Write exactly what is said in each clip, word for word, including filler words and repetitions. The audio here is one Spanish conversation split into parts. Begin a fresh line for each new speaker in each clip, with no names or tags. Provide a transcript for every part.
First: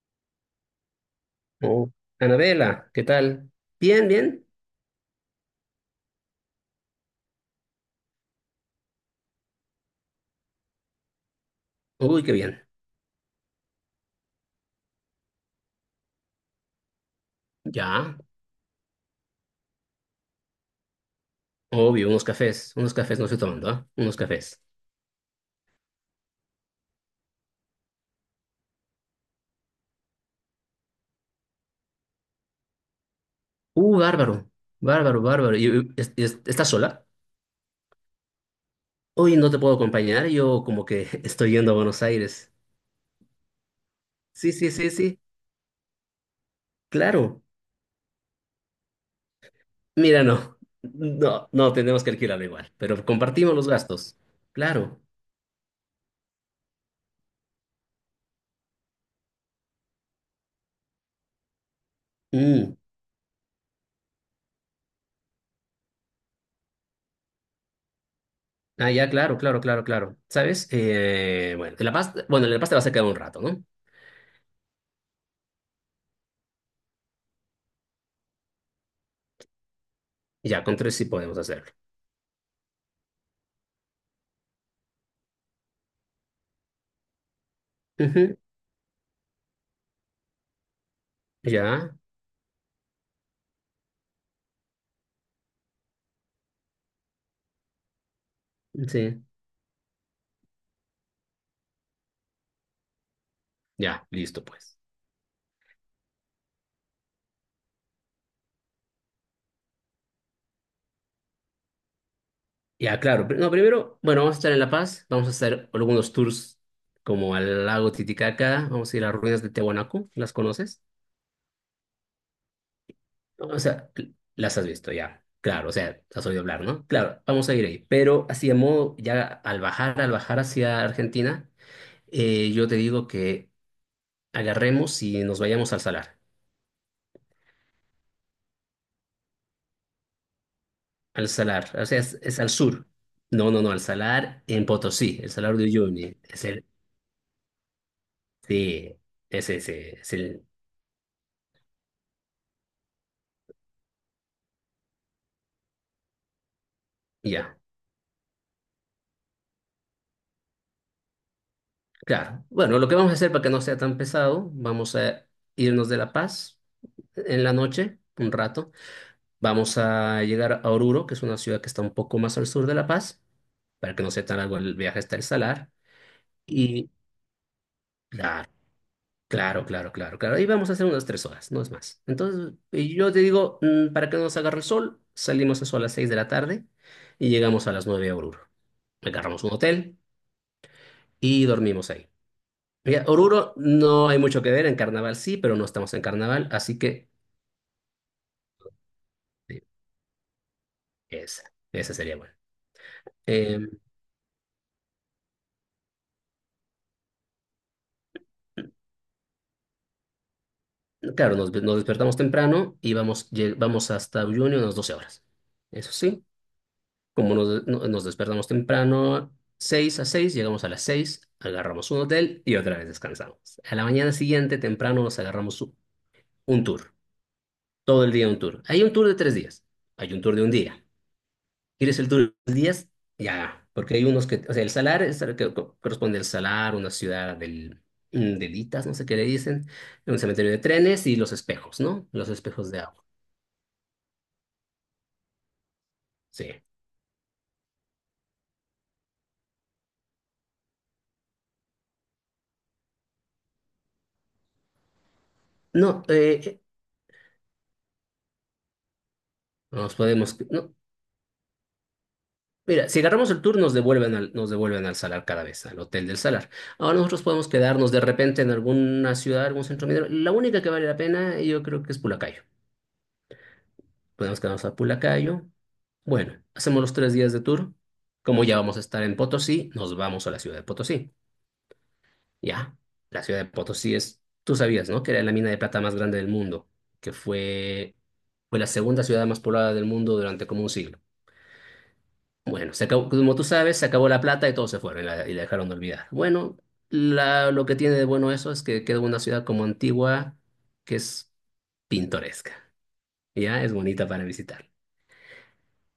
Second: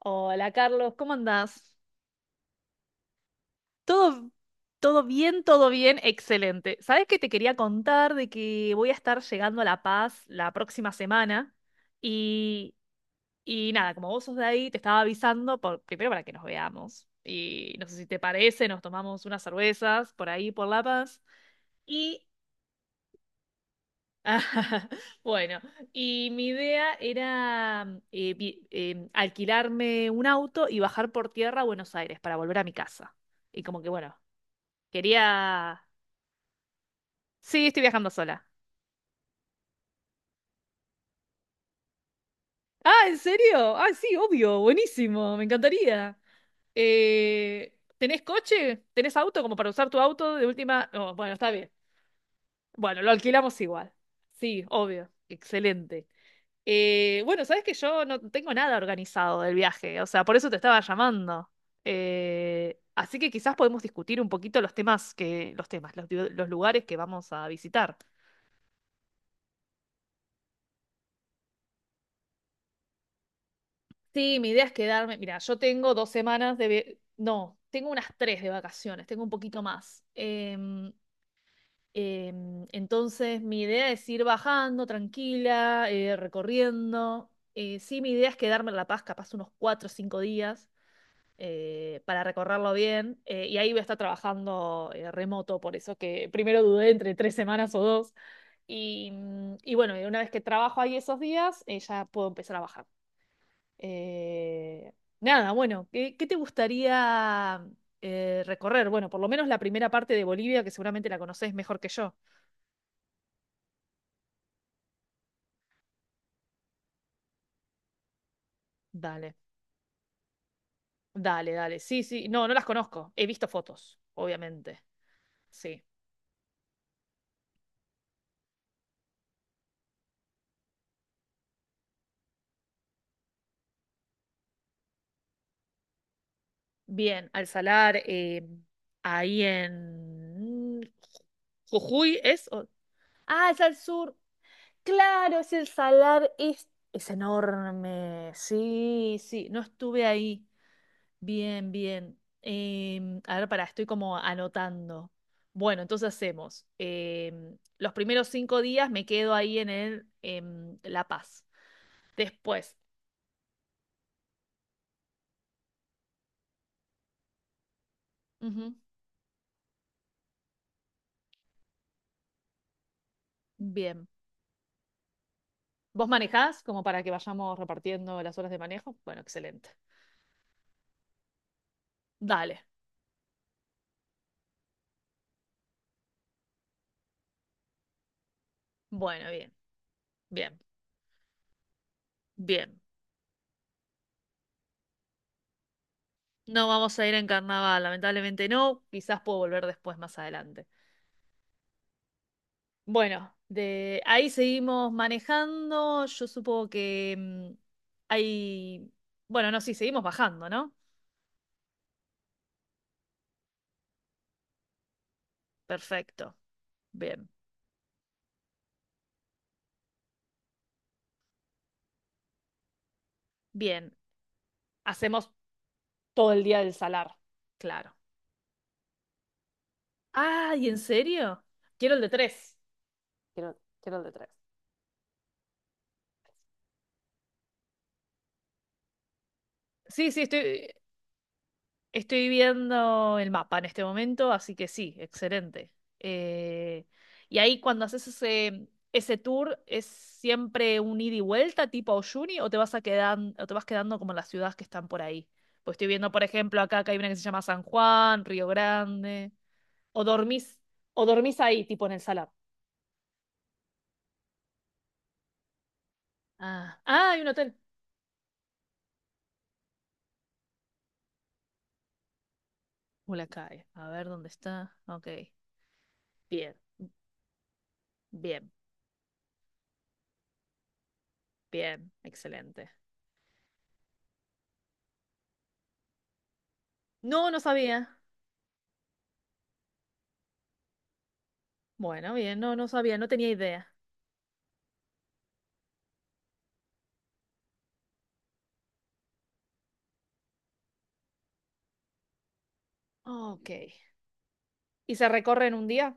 Hola Carlos, ¿cómo andás?
Oh, Anabela, ¿qué tal? Bien,
Todo,
bien.
todo bien, todo bien, excelente. ¿Sabes que te quería contar de que voy a estar llegando a La Paz la próxima semana?
Uy, qué bien.
Y, y nada, como vos sos de ahí, te estaba avisando por- primero para que nos veamos. Y no sé si
Ya,
te parece, nos tomamos unas cervezas por ahí, por La Paz.
obvio, unos
Y
cafés. Unos cafés no estoy tomando, ¿ah? Unos
Ah,
cafés.
Bueno, y mi idea era mm, eh, vi- em, alquilarme un auto y bajar por tierra a Buenos Aires para volver a mi casa. Y como que,
Uh,
bueno,
bárbaro. Bárbaro, bárbaro. ¿Y,
quería.
y- es- es- estás sola?
Sí, estoy viajando sola.
Hoy no te puedo acompañar. Yo como que estoy yendo a Buenos Aires.
Ah, ¿en serio? Ah, sí,
Sí,
obvio,
sí, sí, sí.
buenísimo, me encantaría.
Claro.
Eh, ¿tenés coche? ¿Tenés auto como para usar tu
Mira,
auto de
no.
última? Oh, bueno,
No,
está bien.
no, tenemos que alquilarlo igual.
Bueno,
Pero
lo
compartimos
alquilamos
los
igual.
gastos.
Sí,
Claro.
obvio, excelente. Eh, bueno, sabes que yo no tengo nada organizado del viaje, o sea, por eso te estaba llamando.
Mm.
Eh, así que quizás podemos discutir un poquito los temas que, los temas, los, lu- los lugares que vamos a visitar.
Ah, ya, claro, claro, claro, claro. ¿Sabes? Eh, bueno, en La Paz, bueno, en La Paz te vas a quedar un rato, ¿no?
Sí, mi idea es quedarme. Mira, yo tengo dos semanas de, ve- no, tengo unas tres de vacaciones, tengo un poquito más.
Ya, con
Em,
tres sí podemos hacerlo.
em, entonces, mi idea es ir bajando tranquila, eh, recorriendo. Eh, sí, mi idea es
Ujú,
quedarme en La Paz, capaz unos cuatro o cinco días.
ya,
eh, para recorrerlo bien. eh, y ahí voy a estar trabajando eh, remoto, por eso que primero dudé entre tres semanas o dos. Y,
sí,
mm, y bueno, y una vez que trabajo ahí esos días, eh, ya puedo empezar a bajar.
ya, listo pues.
Eh, nada, bueno, ¿qué, qué te gustaría eh, recorrer? Bueno, por lo menos la primera parte de Bolivia, que seguramente la conoces mejor que yo.
Ya, claro. pr- No, primero, bueno, vamos a estar en La Paz, vamos a hacer algunos tours como al lago Titicaca, vamos a ir a las
Dale,
ruinas de Tiahuanaco, ¿las conoces?
dale, dale. Sí, sí, no, no las conozco. He visto
O sea,
fotos,
cl- las has
obviamente.
visto ya, claro, o
Sí.
sea, has oído hablar, ¿no? Claro, vamos a ir ahí, pero así de modo, ya al bajar, al bajar hacia Argentina, eh, yo te digo que agarremos y nos vayamos al Salar,
Bien, al salar, eh, ahí en
al Salar, o sea, es,
Jujuy
es
es...
al
o-
sur. No,
Ah, es
no, no,
al
al
sur.
Salar en Potosí, el
Claro, es
Salar de
el
Uyuni.
salar, es, es enorme.
Sí,
Sí, sí,
ese,
no
ese
estuve
es
ahí.
el...
Bien, bien. Em, a ver, pará, estoy como anotando. Bueno, entonces hacemos. em,
Ya,
los primeros cinco días me quedo ahí en el, em, La Paz.
claro.
Después.
Bueno, lo que vamos a hacer para que no sea tan pesado, vamos a irnos de La Paz en la noche, un rato.
Ujú.
Vamos a llegar a Oruro, que es una ciudad que está un poco más al sur de La Paz, para que
Bien.
no sea tan largo el viaje hasta el Salar.
¿Vos manejás como
Y
para que vayamos repartiendo las
claro,
horas de manejo? Bueno,
claro,
excelente.
claro, claro, claro. Y vamos a hacer unas tres horas, no es más. Entonces,
Dale.
y yo te digo, mm, para que no nos agarre el sol, salimos eso a las seis de la tarde y llegamos a las nueve a Oruro.
Bueno,
Agarramos un
bien,
hotel
bien,
y dormimos ahí.
bien.
Mira, Oruro no hay mucho que ver, en carnaval sí, pero no estamos en carnaval,
No
así
vamos a
que
ir en carnaval, lamentablemente no. Quizás puedo
eh,
volver después, más adelante.
esa, esa sería buena.
Bueno,
Eh,
de ahí seguimos manejando. Yo supongo que mm, hay. Bueno, no, sí, seguimos bajando, ¿no?
claro, nos, nos despertamos temprano y vamos, lle- vamos hasta Uyuni unas doce horas. Eso sí,
Perfecto. Bien,
como nos, no- nos despertamos temprano, seis a seis llegamos a las seis, agarramos un hotel y otra vez descansamos. A la
bien.
mañana siguiente, temprano, nos
Hacemos
agarramos u-
todo el día
un
del
tour,
salar, claro.
todo el día un tour. Hay un tour de tres días, hay un tour de un
Ah, ¿y en
día.
serio? Quiero
¿Quieres
el
el
de
tour de
tres.
diez?
Quiero,
Ya, porque
quiero el
hay
de
unos
tres.
que, o sea, el salar es el que co- corresponde al salar, una ciudad del, mm, de Litas, no sé qué le dicen,
Sí,
un
sí,
cementerio de
estoy.
trenes y los espejos, ¿no?
Estoy
Los espejos de agua.
viendo el mapa en este momento, así que sí, excelente.
Sí.
Eh, y ahí cuando haces ese, ese tour, ¿es siempre un ida y vuelta tipo Oyuni o te vas a quedan- o te vas quedando como en las ciudades que están por ahí? Pues estoy
No,
viendo, por
eh, eh,
ejemplo, acá que hay una que se llama San Juan, Río Grande.
nos
O
podemos,
dormís,
no.
o dormís ahí, tipo en el salar.
Mira, si agarramos el tour nos devuelven al, nos devuelven al salar cada vez, al hotel del salar.
Ah,
Ahora
ah, hay
nosotros
un
podemos
hotel.
quedarnos de repente en alguna ciudad, algún centro minero. La única que vale la pena yo creo que es Pulacayo.
Ulacae. A ver dónde
Podemos quedarnos a
está. Ok.
Pulacayo. Bueno,
Bien,
hacemos los tres días de tour. Como
bien,
ya vamos a estar en Potosí, nos vamos a la ciudad de Potosí.
bien. Excelente.
Ya, la ciudad de Potosí es, tú sabías, ¿no? Que era la mina de plata más grande del mundo, que
No, no
fue,
sabía.
fue la segunda ciudad más poblada del mundo durante como un siglo.
Bueno, bien, no, no
Bueno, se
sabía, no
acabó-
tenía
como tú
idea.
sabes, se acabó la plata y todos se fueron y la, y la dejaron de olvidar. Bueno, la- lo que tiene de bueno eso es que queda una ciudad como antigua, que es pintoresca.
Ok.
Ya, es bonita para visitar.
¿Y se recorre en un día?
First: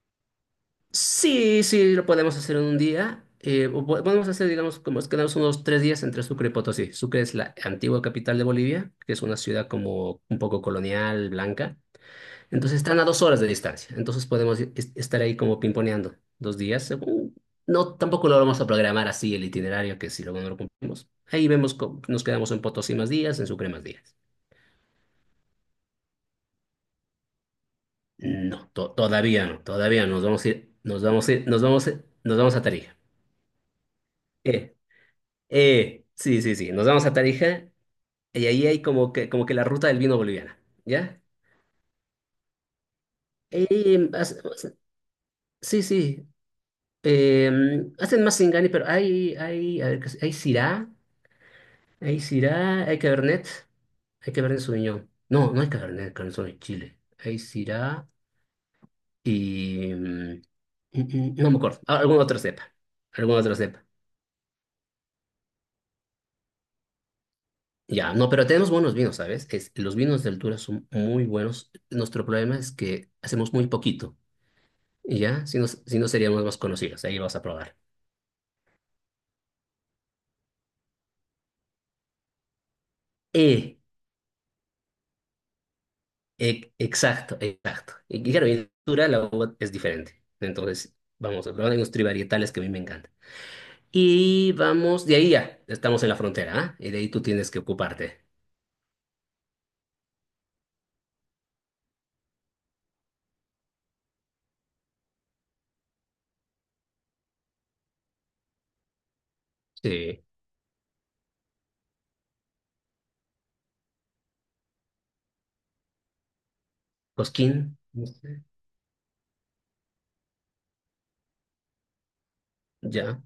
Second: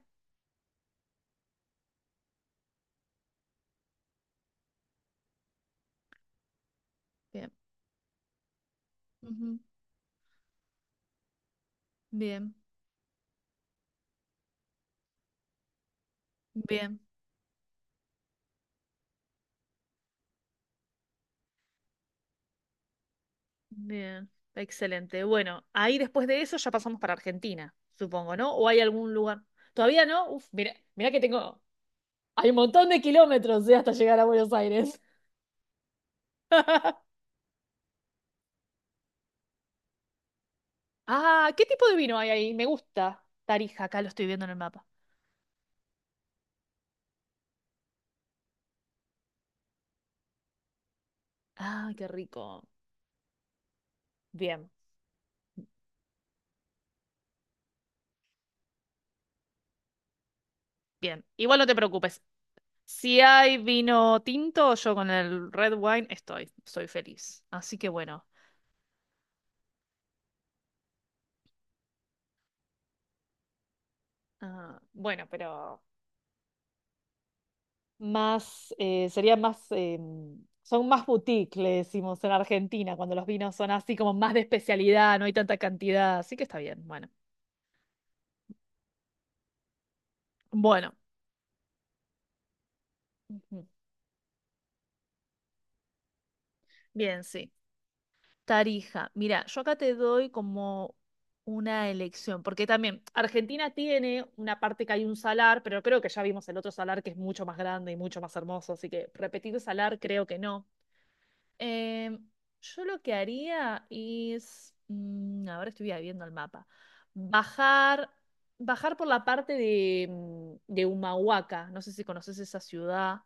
Sí, sí, lo podemos hacer en un día. Eh, o po- podemos hacer, digamos, como es quedamos unos tres días entre Sucre y Potosí. Sucre es
Bien.
la antigua capital de Bolivia, que es una
Ujú.
ciudad como un poco colonial, blanca.
Bien,
Entonces están a dos horas de distancia. Entonces podemos i- est- estar ahí como pimponeando dos días.
bien,
según- No, tampoco lo vamos a programar así el itinerario, que si luego no lo cumplimos. Ahí vemos, cómo- nos quedamos en Potosí más días, en Sucre más días.
bien. Excelente. Bueno, ahí después de eso ya pasamos para Argentina, supongo, ¿no? ¿O
No,
hay
to-
algún lugar?
todavía no,
Todavía
todavía no, nos
no.
vamos
Uf,
a ir,
mira,
nos
mira que
vamos a ir,
tengo.
nos vamos a, nos
Hay un
vamos a
montón
Tarija.
de kilómetros, eh, hasta llegar a Buenos
Eh,
Aires.
Eh, sí, sí, sí. Nos vamos a Tarija y ahí hay como que, como que la ruta del vino boliviana, ¿ya?
Ah, ¿qué tipo de vino hay ahí? Me gusta. Tarija, acá lo
Eh,
estoy
hace-
viendo en el
hace-
mapa.
sí, sí. Eh, Hacen más Singani, pero hay, hay, a ver, ¿qué es? Hay Syrah,
Ah, qué
hay
rico.
Syrah, hay Cabernet, hay Cabernet
Bien,
Sauvignon. No, no hay Cabernet, Cabernet Sauvignon en Chile. Hay Syrah y... em, mm,
bien.
mm, no me
Igual no te
acuerdo. Ah, alguna
preocupes.
otra cepa.
Si
Alguna otra
hay
cepa.
vino tinto, yo con el red wine estoy, estoy feliz. Así que
Ya,
bueno,
no, pero tenemos buenos vinos, ¿sabes? Es, los vinos de altura son muy buenos. Nuestro problema es que hacemos muy poquito.
ah,
Y
bueno,
ya, si no,
pero
si no seríamos más conocidos, ahí lo vas a probar.
más, eh, sería más, em, son más boutique, le decimos en Argentina, cuando los vinos son
Eh,
así como más de especialidad, no hay tanta cantidad, así que está
e-
bien, bueno.
exacto, exacto. Y claro, en altura la uva es diferente.
Bueno,
Entonces, vamos a probar hay unos trivarietales que a mí me encantan.
ujú,
Y vamos, de ahí ya, estamos en la frontera, ¿ah? Y de ahí tú
bien,
tienes
sí.
que ocuparte.
Tarija. Mira, yo acá te doy como una elección, porque también Argentina tiene una parte que hay un salar, pero creo que ya vimos el otro salar que es mucho más grande y mucho más hermoso, así que repetir salar
Sí,
creo que no. Eh, yo lo que haría es, mm, ahora estoy viendo el mapa,
Cosquín, no
bajar,
sé,
bajar por la parte de, mm, de Humahuaca, no sé si conoces esa ciudad.
ya,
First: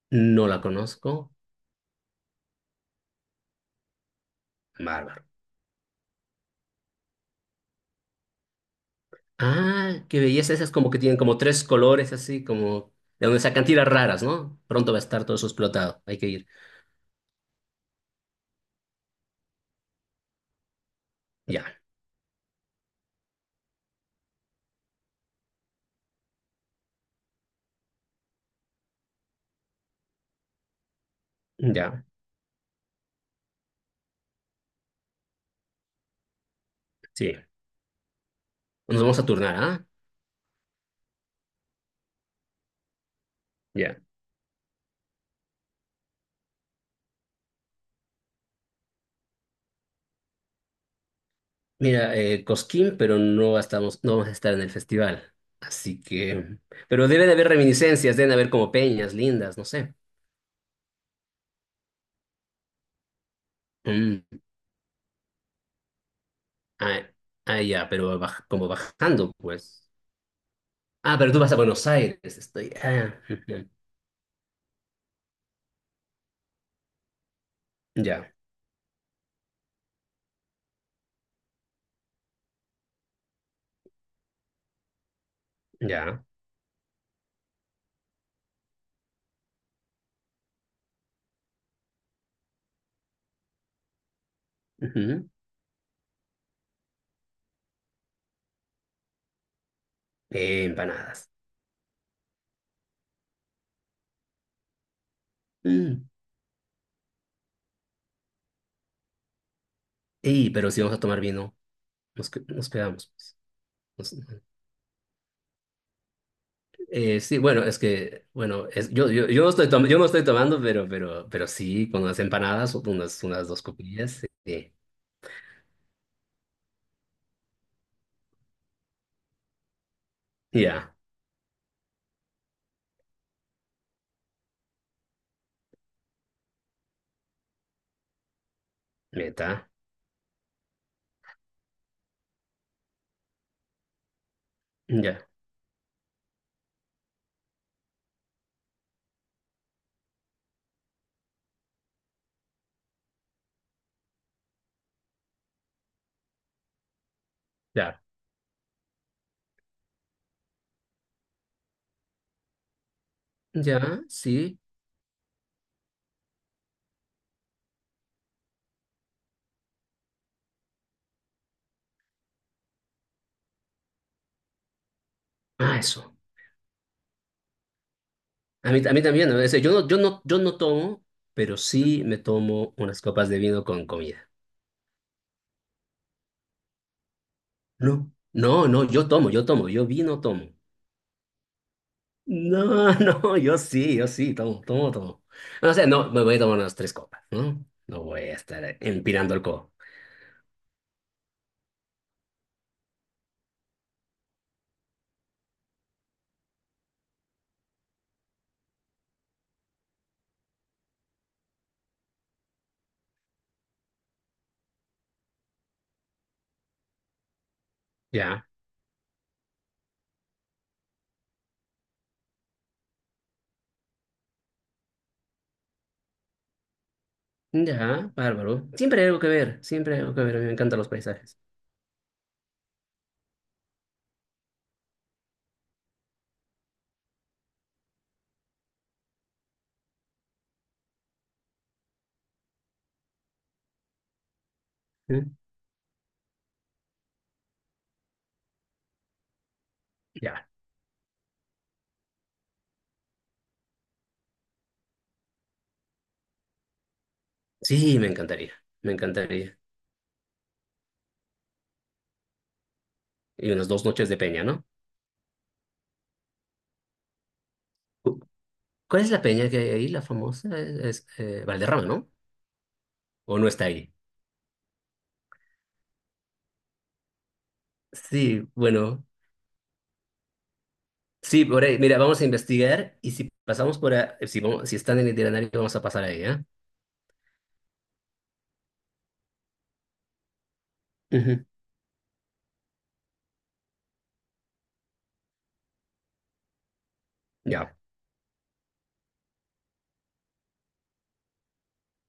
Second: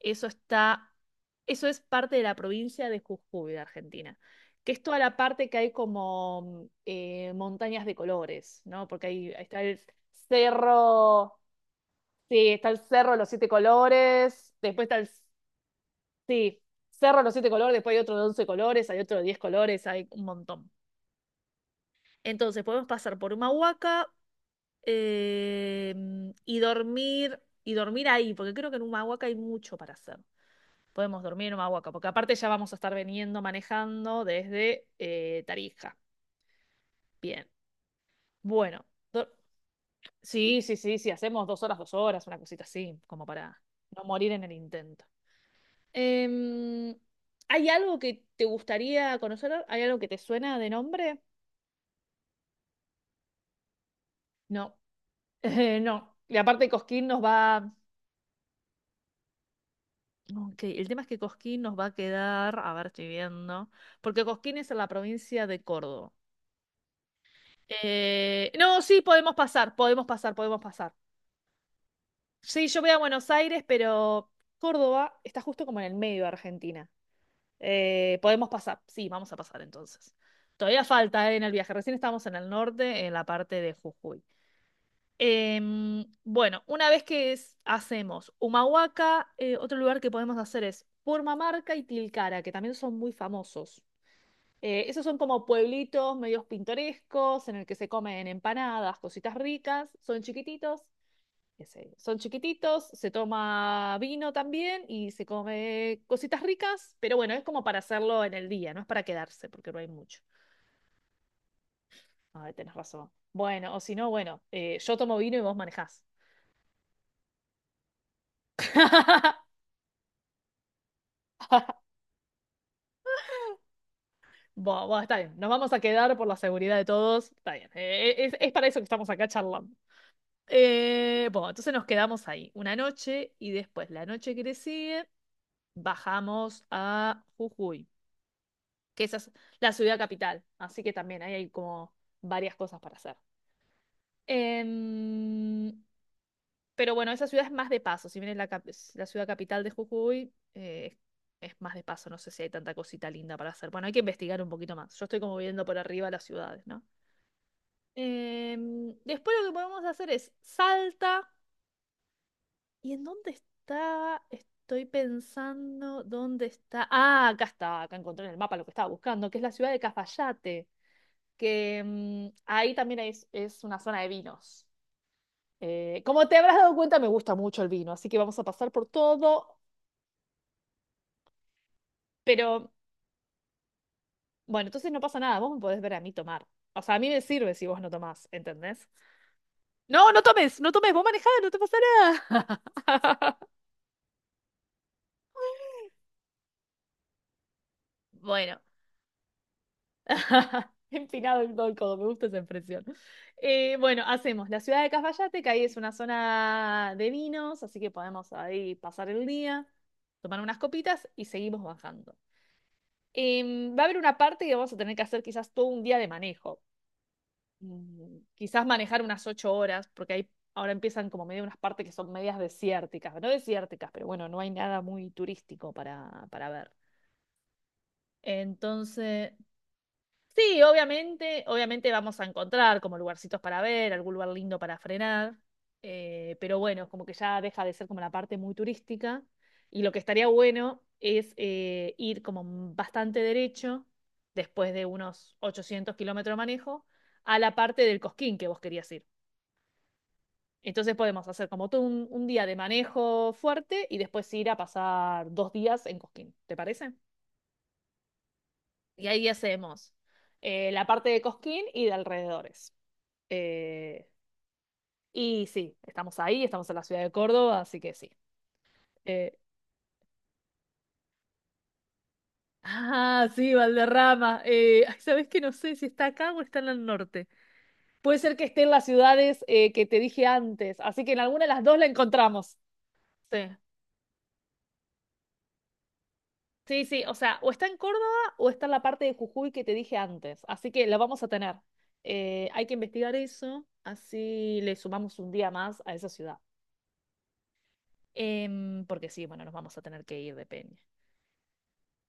Eso
no la
está,
conozco,
eso es parte de la provincia de Jujuy, de Argentina, que es toda la
bárbaro.
parte que hay como mm, eh, montañas de colores, ¿no? Porque ahí, ahí está el
Ah, qué belleza, esas como que tienen como
cerro,
tres colores así,
sí, está el
como
cerro de
de
los
donde
siete
sacan tiras raras,
colores,
¿no?
después
Pronto
está
va a
el,
estar todo eso explotado, hay que ir.
sí, cerro de los siete colores, después hay otro de once colores, hay otro de diez colores, hay un montón.
Ya,
Entonces podemos pasar por una huaca y dormir, y dormir ahí, porque creo que en Humahuaca hay mucho para hacer. Podemos dormir en Humahuaca,
ya,
porque aparte ya vamos a estar veniendo manejando desde eh, Tarija.
sí.
Bien. Bueno,
Nos vamos a turnar, ¿ah?
sí, sí, sí, sí, hacemos dos horas, dos horas, una cosita así, como para
Ya.
no morir en el intento. Em, ¿hay algo que te gustaría conocer? ¿Hay algo que te suena de nombre?
Mira, eh, Cosquín, pero no estamos, no vamos a estar en el
No,
festival.
Eh,
Así
no. Y
que.
aparte Cosquín
Pero
nos
debe de haber
va.
reminiscencias, deben haber como peñas lindas, no sé.
Ok, el tema es que Cosquín nos va a quedar, a ver, estoy viendo,
Mm,
porque Cosquín es en la provincia de Córdoba.
ah, ah, ya, pero baj-
Eh,
como
no, sí,
bajando,
podemos pasar,
pues.
podemos pasar, podemos pasar.
Ah, pero tú vas a Buenos Aires,
Sí,
estoy.
yo voy a
Ah,
Buenos Aires,
ujú.
pero Córdoba está justo como en el medio de Argentina. Eh,
Ya,
podemos pasar, sí, vamos a pasar entonces. Todavía falta, eh, en el viaje, recién estamos en el norte, en la parte de Jujuy. Em,
ya.
bueno, una vez que es- hacemos Humahuaca, eh, otro lugar que podemos hacer es Purmamarca y Tilcara, que también son muy famosos. Eh, esos son
Ujú.
como pueblitos medios pintorescos en el que se comen empanadas, cositas ricas, son
Eh,
chiquititos,
empanadas.
qué sé yo, son chiquititos, se toma vino también y se come
Mm.
cositas ricas, pero bueno, es como para hacerlo en el día, no es para quedarse, porque no hay mucho.
Ey, pero si vamos a tomar vino, nos, que-
Ay,
nos
tenés razón.
quedamos,
Bueno, o si no,
pues.
bueno, eh, yo tomo vino y vos manejás.
Eh, sí, bueno, es que, bueno, es, yo, yo, yo, estoy tom- yo no estoy tomando, pero, pero, pero sí, con unas empanadas, unas, unas dos copillas, sí. Sí.
Bueno, bueno, está bien, nos vamos a quedar por la seguridad de todos, está bien, Eh, es, es para eso que estamos acá charlando.
Ya,
Eh, bueno, entonces nos quedamos ahí una noche y después la noche que le sigue bajamos a Jujuy, que esa es
meta
la ciudad capital, así que también ahí hay como varias cosas para hacer.
ya,
Em, pero bueno, esa ciudad es más de paso, si bien es la, cap- es la ciudad capital de Jujuy, eh, es más de paso, no sé si hay tanta cosita linda para hacer. Bueno, hay que investigar un poquito más, yo estoy como viendo por arriba las ciudades, ¿no?
ya,
Em, después lo que podemos hacer es Salta. ¿Y en dónde
ya,
está?
sí.
Estoy pensando dónde está. Ah, acá está, acá encontré en el mapa lo que estaba buscando, que es la ciudad de Cafayate, que mm, ahí también es, es una zona de vinos.
Ah,
Eh,
eso.
como te habrás dado cuenta, me gusta mucho el vino, así que vamos a pasar
A mí,
por
a mí también, ¿no?
todo,
Es yo no, yo no, yo no tomo, pero sí me
pero
tomo unas copas de vino con comida.
bueno, entonces no pasa nada, vos me podés ver a mí tomar. O sea, a mí me sirve si vos no
No.
tomás,
No, no,
¿entendés?
yo tomo, yo tomo, yo
No,
vino
no
tomo.
tomes, no tomes, vos manejás, no te pasa
No, no,
nada.
yo sí, yo sí, tomo, tomo, tomo. No sé, no, me voy a tomar unas tres copas, ¿no? No voy a
Bueno,
estar empinando el codo.
Empinado en todo el codo, me gusta esa expresión. Eh, bueno, hacemos la ciudad de Cafayate, que ahí es una zona de vinos, así que podemos ahí pasar el día, tomar unas copitas y seguimos bajando. Em, va a haber una parte que vamos a tener que hacer quizás todo un día de manejo. Mm,
Ya.
Quizás manejar unas ocho horas, porque ahí ahora empiezan como medio unas partes que son medias desérticas, no desérticas, pero bueno, no hay nada muy turístico para, para ver.
Ya, bárbaro. Siempre hay algo que
Entonces,
ver, siempre hay algo que ver. A mí me
sí,
encantan los paisajes.
obviamente, obviamente vamos a encontrar como lugarcitos para ver, algún lugar lindo para frenar, eh, pero bueno, como que ya deja de ser como la parte muy turística y lo que estaría bueno es eh, ir como bastante derecho, después de
¿Mm?
unos ochocientos kilómetros de manejo, a la parte del Cosquín que vos querías ir.
Ya.
Entonces podemos hacer como todo un, un día de manejo fuerte y después ir a pasar dos días en Cosquín, ¿te parece?
Sí, me encantaría, me
Y ahí
encantaría.
hacemos eh, la parte de Cosquín y de alrededores.
Y unas dos
Eh,
noches de peña, ¿no?
y sí, estamos ahí, estamos en la ciudad de Córdoba, así que sí.
Cu- ¿Cuál es la
Eh,
peña que hay ahí, la famosa? Es, es, eh, Valderrama, ¿no?
ah,
¿O no
sí,
está ahí?
Valderrama. Eh, ay, ¿sabes que no sé si está acá o está en el norte? Puede ser que
Sí,
esté en las
bueno.
ciudades eh, que te dije antes, así que en alguna
Sí,
de las
por
dos
ahí.
la
Mira, vamos a
encontramos.
investigar y si
Sí.
pasamos por ahí, si, vamos- si están en el itinerario, vamos a pasar ahí, ¿eh?
Sí, sí, o sea, o está en Córdoba o está en la parte de Jujuy que te dije antes, así que la vamos a
Ujú,
tener. Eh, hay que investigar eso, así le sumamos un día más a esa ciudad.
ya.
Em, porque sí, bueno, nos vamos a tener que ir de Peña.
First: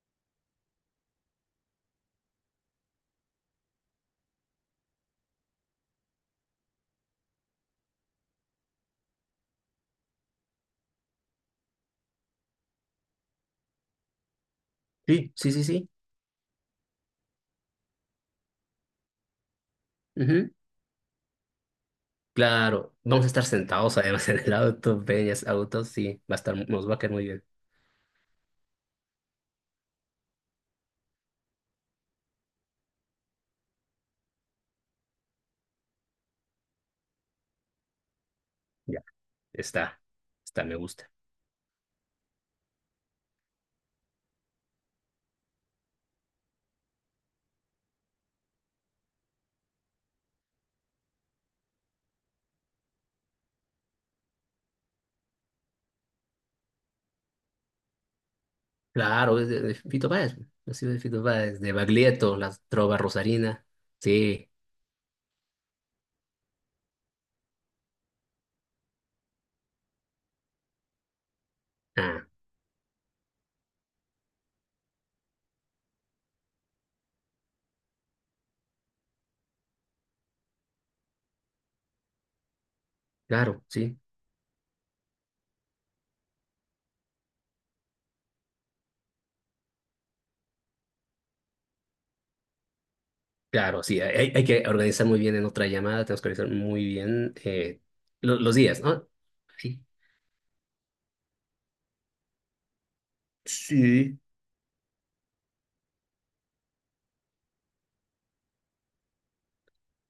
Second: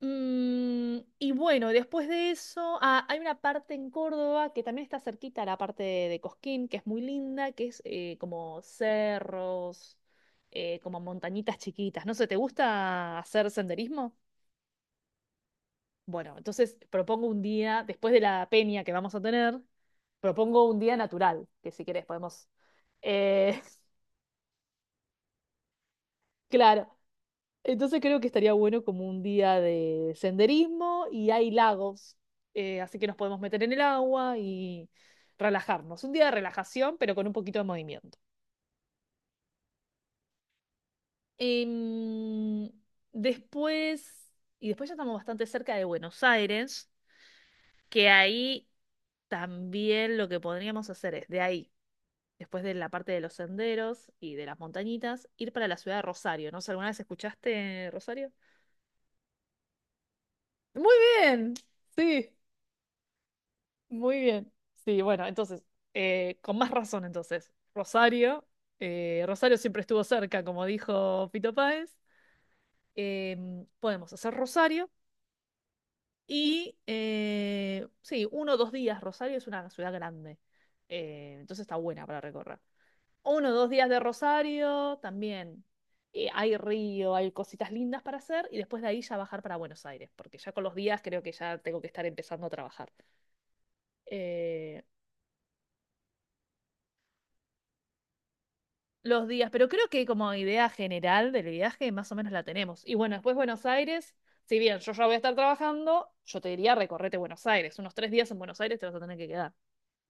Mm, y bueno, después de eso, ah, hay una parte en Córdoba que también está cerquita a la parte de, de Cosquín, que es muy linda, que es eh, como cerros, eh, como montañitas chiquitas. No sé, ¿te gusta hacer senderismo?
Sí, sí, sí, sí.
Bueno, entonces propongo un día, después de la peña que vamos a tener,
Ujú.
propongo un día natural, que si querés podemos...
Claro, vamos a estar
eh,
sentados además en el auto, peñas, autos, sí, va a estar,
claro.
nos va a caer muy bien.
Entonces creo que estaría bueno como un día de senderismo y hay lagos, eh, así que nos podemos meter en el agua y relajarnos. Un día de relajación, pero con un poquito de movimiento.
Está, está, me gusta.
Em, Después, y después ya estamos bastante cerca de Buenos Aires, que ahí también lo que podríamos hacer es de ahí, después de la parte de los senderos y de las montañitas, ir para la ciudad de Rosario. No sé, ¿alguna vez escuchaste Rosario?
Claro, es de, de Fito Páez. Ha sido
Muy
de Fito
bien,
Páez, de
sí.
Baglietto, la trova rosarina.
Muy
Sí,
bien. Sí, bueno, entonces, eh, con más razón entonces. Rosario, eh, Rosario siempre estuvo cerca, como dijo Pito Páez.
ah,
Em, podemos hacer Rosario y, eh, sí, uno o dos días. Rosario es una ciudad grande, eh, entonces está buena para recorrer. Uno o
claro,
dos días
sí,
de Rosario también. Eh, hay río, hay cositas lindas para hacer y después de ahí ya bajar para Buenos Aires, porque ya con los días creo que ya tengo que estar empezando a trabajar.
claro, sí. Hay, hay que
Eh,
organizar muy bien en otra llamada, tenemos que organizar muy bien eh, lo- los días, ¿no?
los días, pero
Sí.
creo que como idea general del viaje más o menos la tenemos. Y bueno, después Buenos Aires,
Sí.
si bien yo ya voy a estar trabajando, yo te diría recorrete Buenos Aires. Unos tres días en Buenos Aires te vas a tener que quedar.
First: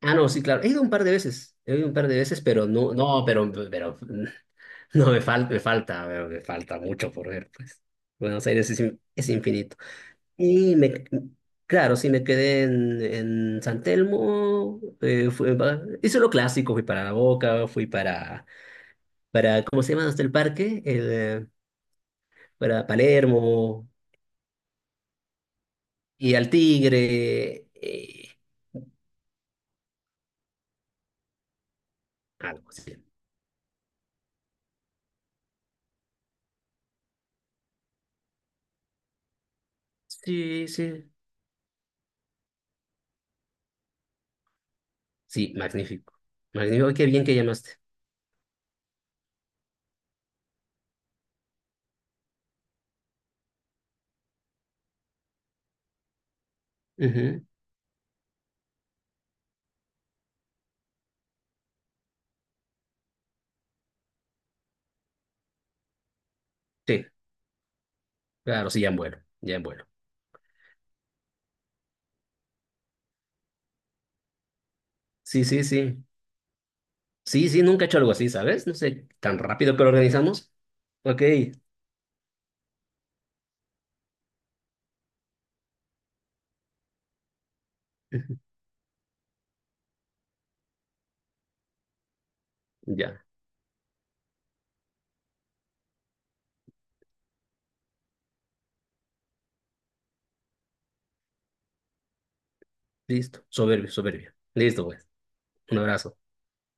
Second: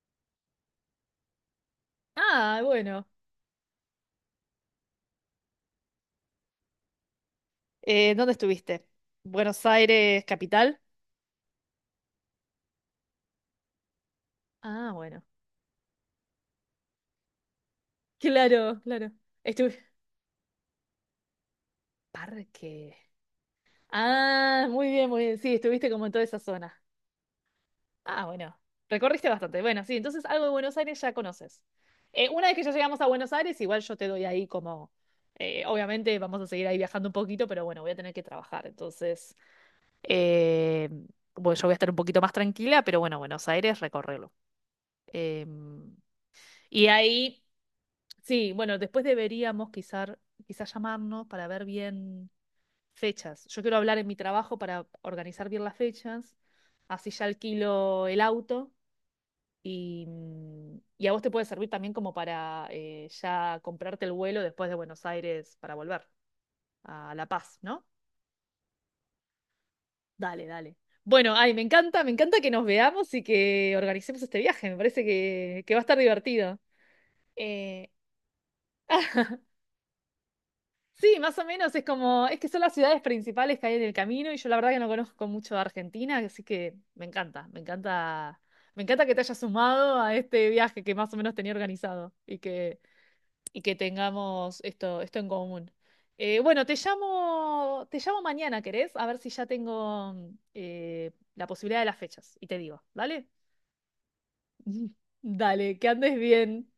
Ah, no, sí, claro. He ido un par de veces, he ido un par de veces,
Ah,
pero no,
bueno.
no, pero, pero no me falta, me falta, me falta mucho por ver, pues.
Eh, ¿dónde
Buenos Aires es,
estuviste?
in- es
¿Buenos
infinito.
Aires
Y
capital?
me, claro, sí, me quedé en, en San Telmo.
Ah, bueno.
Eh, fui pa- hice lo clásico, fui para La Boca, fui para,
Claro, claro.
para
Estuve...
¿cómo se llama? Hasta el parque, el, eh, para
Parque.
Palermo
Ah, muy bien, muy bien. Sí, estuviste como en toda
y
esa
al
zona.
Tigre.
Ah,
Eh,
bueno, recorriste bastante. Bueno, sí, entonces algo de Buenos Aires ya conoces. Eh, una vez que
algo
ya
así.
llegamos a Buenos Aires, igual yo te doy ahí como, eh, obviamente vamos a seguir ahí viajando un poquito, pero bueno, voy a tener que trabajar. Entonces,
Sí,
eh,
sí.
bueno, yo voy a estar un poquito más tranquila, pero bueno, Buenos Aires, recorrerlo.
Sí,
Em,
magnífico.
y
Magnífico, qué bien que
ahí,
llamaste.
sí, bueno, después deberíamos quizás quizás llamarnos para ver bien fechas. Yo quiero hablar en mi trabajo para organizar bien las fechas, así ya
Ujú,
alquilo el auto y, mm, y a vos te puede servir también como para eh, ya comprarte el vuelo después de Buenos Aires para volver
sí,
a La Paz, ¿no?
claro, sí, ya en vuelo, ya en vuelo.
Dale, dale. Bueno, ay, me encanta, me encanta que nos veamos y que organicemos este viaje. Me parece
Sí, sí,
que, que va a estar
sí.
divertido.
Sí, sí, nunca he
Eh,
hecho algo así, ¿sabes? No sé, tan rápido que lo organizamos.
sí,
Ok.
más o menos es como, es que son las ciudades principales que hay en el camino y yo la verdad que no conozco mucho de Argentina, así que me encanta, me
Ujú.
encanta, me encanta que te hayas sumado a este viaje que más o menos tenía organizado y que
Ya.
y que tengamos esto, esto en común. Eh, bueno, te llamo, te llamo mañana, ¿querés? A ver si ya tengo mm, eh, la posibilidad de las fechas y te digo, ¿vale?
Listo. Soberbio, soberbio. Listo, pues. Un
Dale, que
abrazo.
andes bien.